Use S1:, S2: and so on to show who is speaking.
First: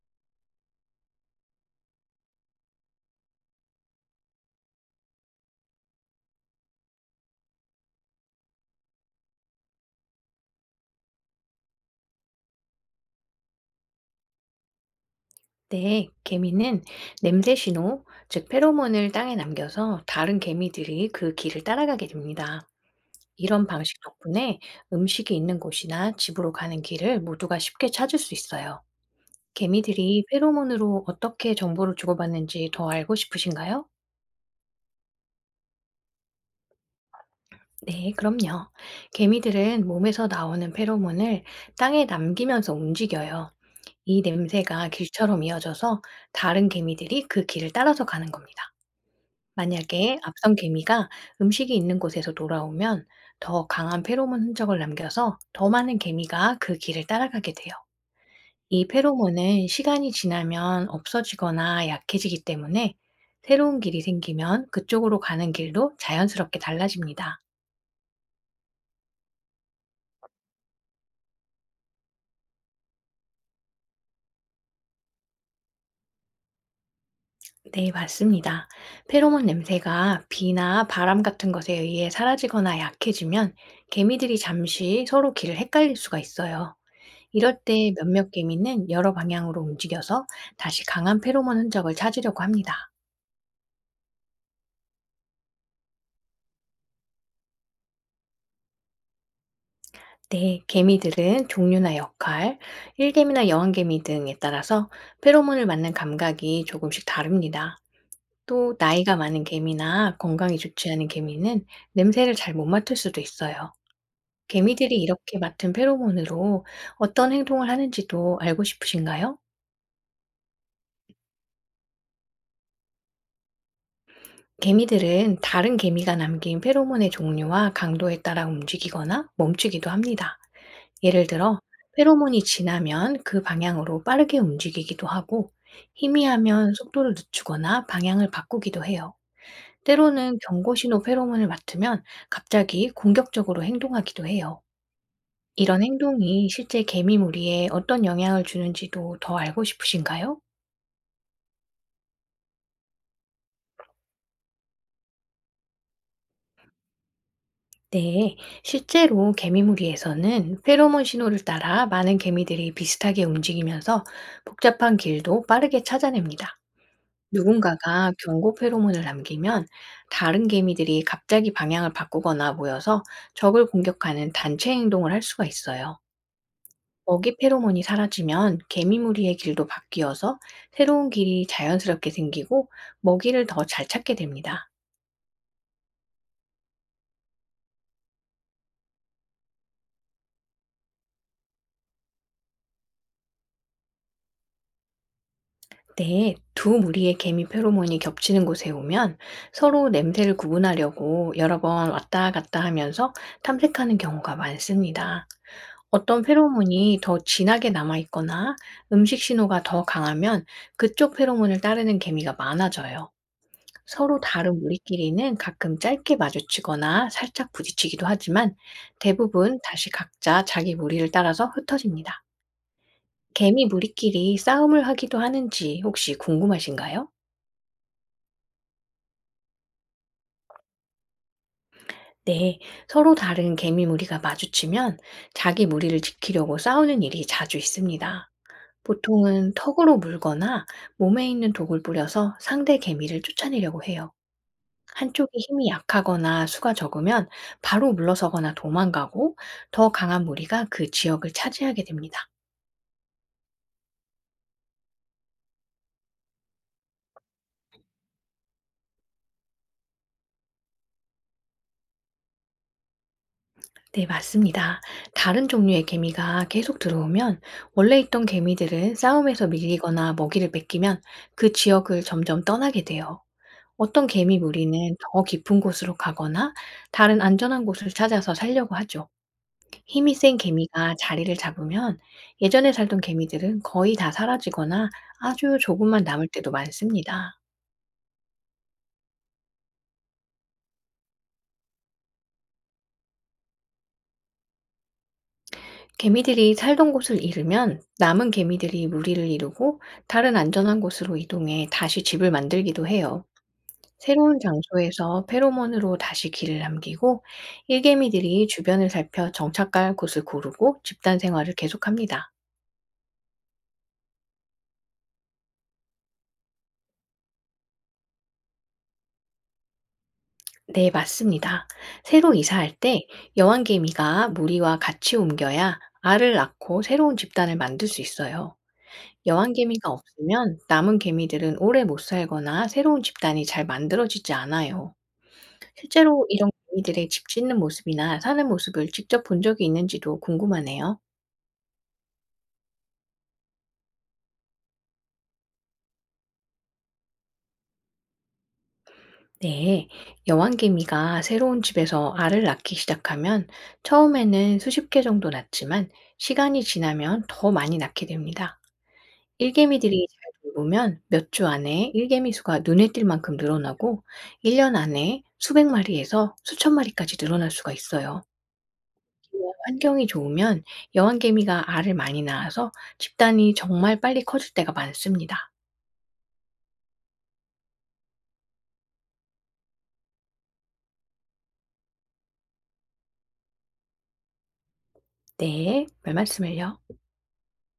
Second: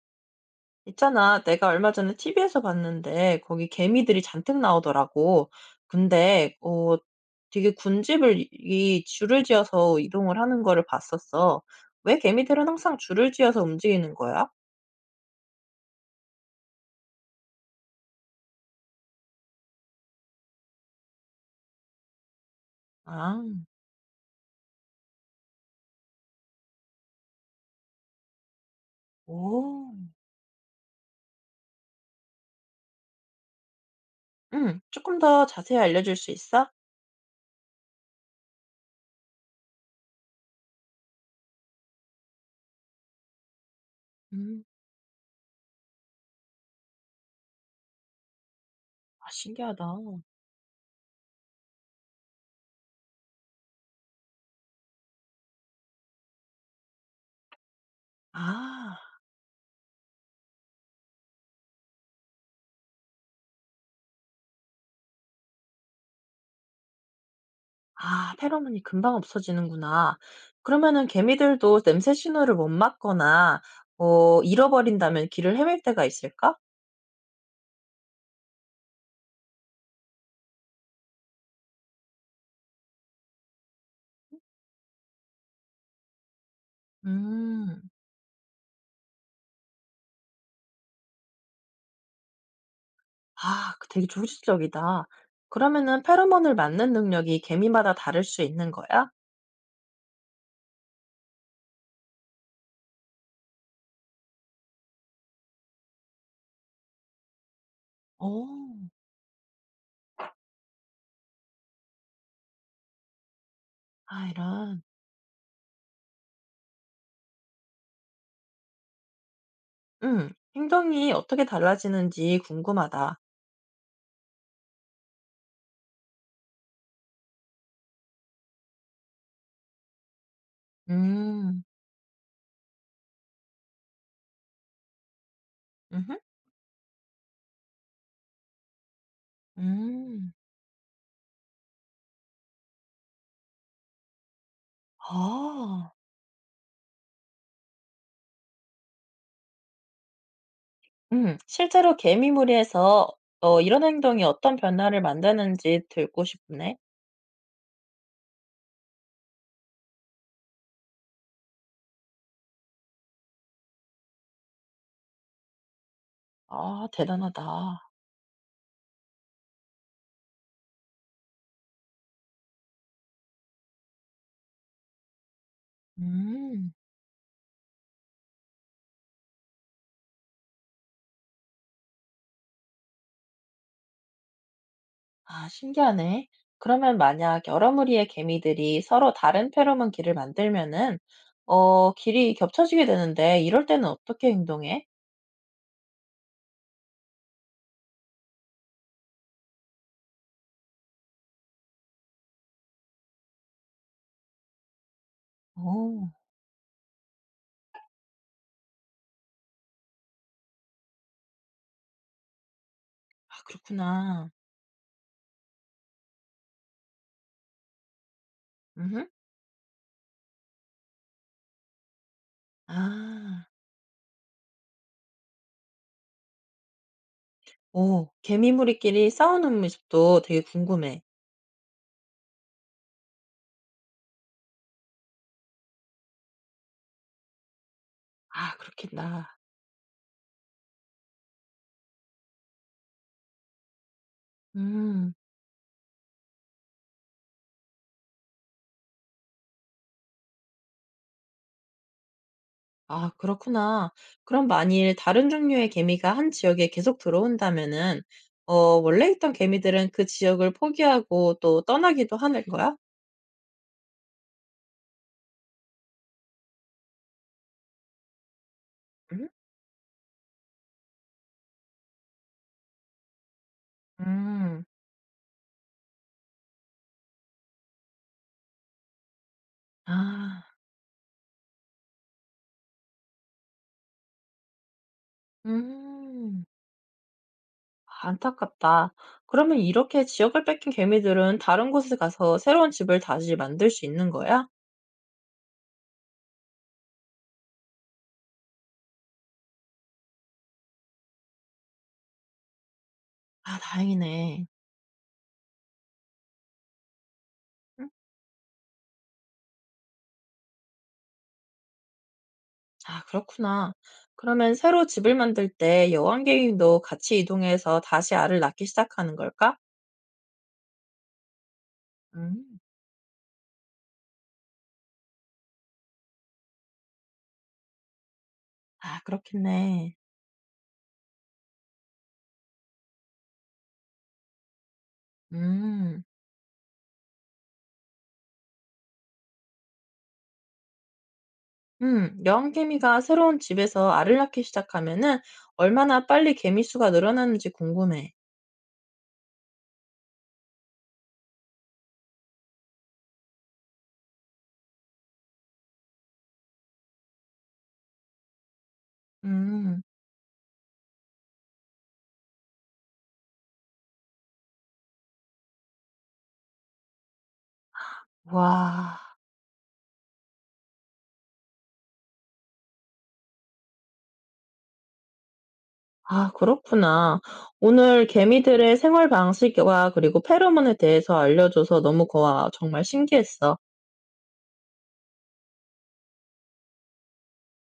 S1: 있잖아, 내가 얼마 전에 TV에서 봤는데, 거기 개미들이 잔뜩 나오더라고. 근데, 어, 되게 군집을 이 줄을 지어서 이동을 하는 거를 봤었어. 왜 개미들은 항상 줄을 지어서 움직이는 거야?
S2: 네, 개미는 냄새 신호, 즉 페로몬을 땅에 남겨서 다른 개미들이 그 길을 따라가게 됩니다.
S1: 아.
S2: 이런 방식 덕분에 음식이 있는 곳이나 집으로 가는 길을 모두가 쉽게 찾을 수 있어요.
S1: 오.
S2: 개미들이 페로몬으로 어떻게 정보를 주고받는지 더 알고 싶으신가요?
S1: 응, 조금 더 자세히 알려줄 수 있어?
S2: 네, 그럼요. 개미들은 몸에서 나오는 페로몬을 땅에 남기면서 움직여요. 이
S1: 음.
S2: 냄새가 길처럼 이어져서 다른 개미들이 그 길을 따라서 가는 겁니다.
S1: 아, 신기하다.
S2: 만약에 앞선 개미가 음식이 있는 곳에서 돌아오면 더 강한 페로몬 흔적을 남겨서 더 많은 개미가 그 길을 따라가게 돼요. 이
S1: 아.
S2: 페로몬은 시간이 지나면 없어지거나 약해지기 때문에 새로운 길이 생기면 그쪽으로 가는 길도 자연스럽게 달라집니다.
S1: 아, 페로몬이 금방 없어지는구나. 그러면은 개미들도 냄새 신호를 못 맡거나, 잃어버린다면 길을 헤맬 때가 있을까?
S2: 네, 맞습니다. 페로몬 냄새가 비나 바람 같은 것에 의해 사라지거나 약해지면 개미들이 잠시 서로 길을 헷갈릴 수가 있어요. 이럴
S1: 음.
S2: 때 몇몇 개미는 여러 방향으로 움직여서 다시 강한 페로몬 흔적을 찾으려고 합니다.
S1: 아, 그 되게 조직적이다. 그러면은 페로몬을 맡는 능력이 개미마다 다를 수 있는 거야?
S2: 네, 개미들은 종류나 역할, 일개미나 여왕개미 등에 따라서 페로몬을 맞는 감각이 조금씩 다릅니다. 또
S1: 오.
S2: 나이가 많은 개미나 건강이 좋지 않은 개미는 냄새를 잘 못 맡을 수도 있어요.
S1: 아 이런.
S2: 개미들이 이렇게 맡은 페로몬으로 어떤 행동을 하는지도 알고 싶으신가요?
S1: 음. 행동이 어떻게 달라지는지 궁금하다.
S2: 개미들은 다른 개미가 남긴 페로몬의 종류와 강도에 따라 움직이거나 멈추기도 합니다. 예를 들어,
S1: 음.
S2: 페로몬이 진하면 그 방향으로 빠르게 움직이기도 하고,
S1: 음흠.
S2: 희미하면 속도를 늦추거나 방향을 바꾸기도 해요.
S1: 음.
S2: 때로는 경고신호 페로몬을 맡으면 갑자기 공격적으로 행동하기도 해요. 이런
S1: 아.
S2: 행동이 실제 개미 무리에 어떤 영향을 주는지도 더 알고 싶으신가요?
S1: 음. 실제로 개미 무리에서 이런 행동이 어떤 변화를 만드는지 듣고 싶네.
S2: 네, 실제로 개미무리에서는 페로몬 신호를 따라 많은 개미들이 비슷하게 움직이면서 복잡한 길도 빠르게 찾아냅니다.
S1: 아 대단하다.
S2: 누군가가 경고 페로몬을 남기면 다른 개미들이 갑자기 방향을 바꾸거나 모여서 적을 공격하는 단체 행동을 할 수가 있어요.
S1: 음.
S2: 먹이 페로몬이 사라지면 개미무리의 길도 바뀌어서 새로운 길이 자연스럽게 생기고 먹이를 더 잘 찾게 됩니다.
S1: 아, 신기하네. 그러면 만약 여러 무리의 개미들이 서로 다른 페로몬 길을 만들면은, 길이 겹쳐지게 되는데, 이럴 때는 어떻게 행동해?
S2: 네, 두 무리의 개미 페로몬이 겹치는 곳에 오면 서로 냄새를 구분하려고 여러 번 왔다 갔다 하면서 탐색하는 경우가 많습니다.
S1: 오.
S2: 어떤 페로몬이 더 진하게 남아있거나 음식 신호가 더 강하면 그쪽 페로몬을 따르는 개미가 많아져요.
S1: 아,
S2: 서로
S1: 그렇구나.
S2: 다른 무리끼리는 가끔 짧게 마주치거나 살짝 부딪히기도 하지만
S1: 음.
S2: 대부분 다시 각자 자기 무리를 따라서 흩어집니다.
S1: 아.
S2: 개미 무리끼리 싸움을 하기도 하는지 혹시 궁금하신가요?
S1: 오, 개미 무리끼리 싸우는 모습도 되게 궁금해.
S2: 네, 서로 다른 개미 무리가 마주치면 자기 무리를 지키려고 싸우는 일이 자주 있습니다.
S1: 아, 그렇겠다.
S2: 보통은 턱으로 물거나 몸에 있는 독을 뿌려서 상대 개미를 쫓아내려고 해요.
S1: 음.
S2: 한쪽이 힘이 약하거나 수가 적으면 바로 물러서거나 도망가고 더 강한 무리가 그 지역을 차지하게 됩니다.
S1: 아, 그렇구나. 그럼 만일 다른 종류의 개미가 한 지역에 계속 들어온다면은, 원래 있던 개미들은 그 지역을 포기하고 또 떠나기도 하는 거야?
S2: 네, 맞습니다. 다른 종류의 개미가 계속 들어오면 원래 있던 개미들은
S1: 응.
S2: 싸움에서 밀리거나 먹이를 뺏기면 그 지역을 점점 떠나게 돼요. 어떤 개미
S1: 음.
S2: 무리는 더 깊은 곳으로 가거나 다른 안전한 곳을 찾아서 살려고 하죠. 힘이 센
S1: 아.
S2: 개미가 자리를 잡으면 예전에 살던 개미들은 거의 다 사라지거나 아주 조금만 남을
S1: 음.
S2: 때도 많습니다.
S1: 안타깝다. 그러면 이렇게 지역을 뺏긴 개미들은 다른 곳에 가서 새로운 집을 다시 만들 수 있는 거야?
S2: 개미들이 살던 곳을 잃으면 남은 개미들이 무리를 이루고 다른 안전한 곳으로 이동해 다시 집을 만들기도 해요.
S1: 아
S2: 새로운
S1: 다행이네.
S2: 장소에서 페로몬으로 다시 길을 남기고
S1: 응?
S2: 일개미들이 주변을 살펴 정착할 곳을 고르고 집단 생활을 계속합니다.
S1: 아 그렇구나. 그러면 새로 집을 만들 때 여왕 개미도 같이 이동해서 다시 알을 낳기 시작하는 걸까?
S2: 네, 맞습니다. 새로
S1: 음.
S2: 이사할 때 여왕개미가 무리와 같이 옮겨야 알을 낳고 새로운 집단을 만들 수 있어요.
S1: 아
S2: 여왕개미가
S1: 그렇겠네.
S2: 없으면 남은 개미들은 오래 못 살거나 새로운 집단이 잘 만들어지지 않아요.
S1: 음.
S2: 실제로 이런 개미들의 집 짓는 모습이나 사는 모습을 직접 본 적이 있는지도 궁금하네요.
S1: 음. 여왕 개미가 새로운 집에서 알을 낳기 시작하면은 얼마나 빨리 개미 수가 늘어나는지 궁금해.
S2: 네, 여왕개미가 새로운 집에서 알을 낳기 시작하면 처음에는 수십 개 정도 낳지만 시간이 지나면 더 많이 낳게 됩니다.
S1: 음.
S2: 일개미들이 잘 돌보면 몇 주 안에 일개미 수가 눈에 띌 만큼 늘어나고 1년 안에 수백 마리에서 수천 마리까지 늘어날 수가 있어요.
S1: 와.
S2: 이와 환경이 좋으면 여왕개미가 알을 많이 낳아서 집단이 정말 빨리 커질 때가 많습니다.
S1: 아 그렇구나. 오늘 개미들의 생활 방식과 그리고 페로몬에 대해서 알려줘서 너무 고마워. 정말 신기했어.
S2: 네, 별 말씀을요.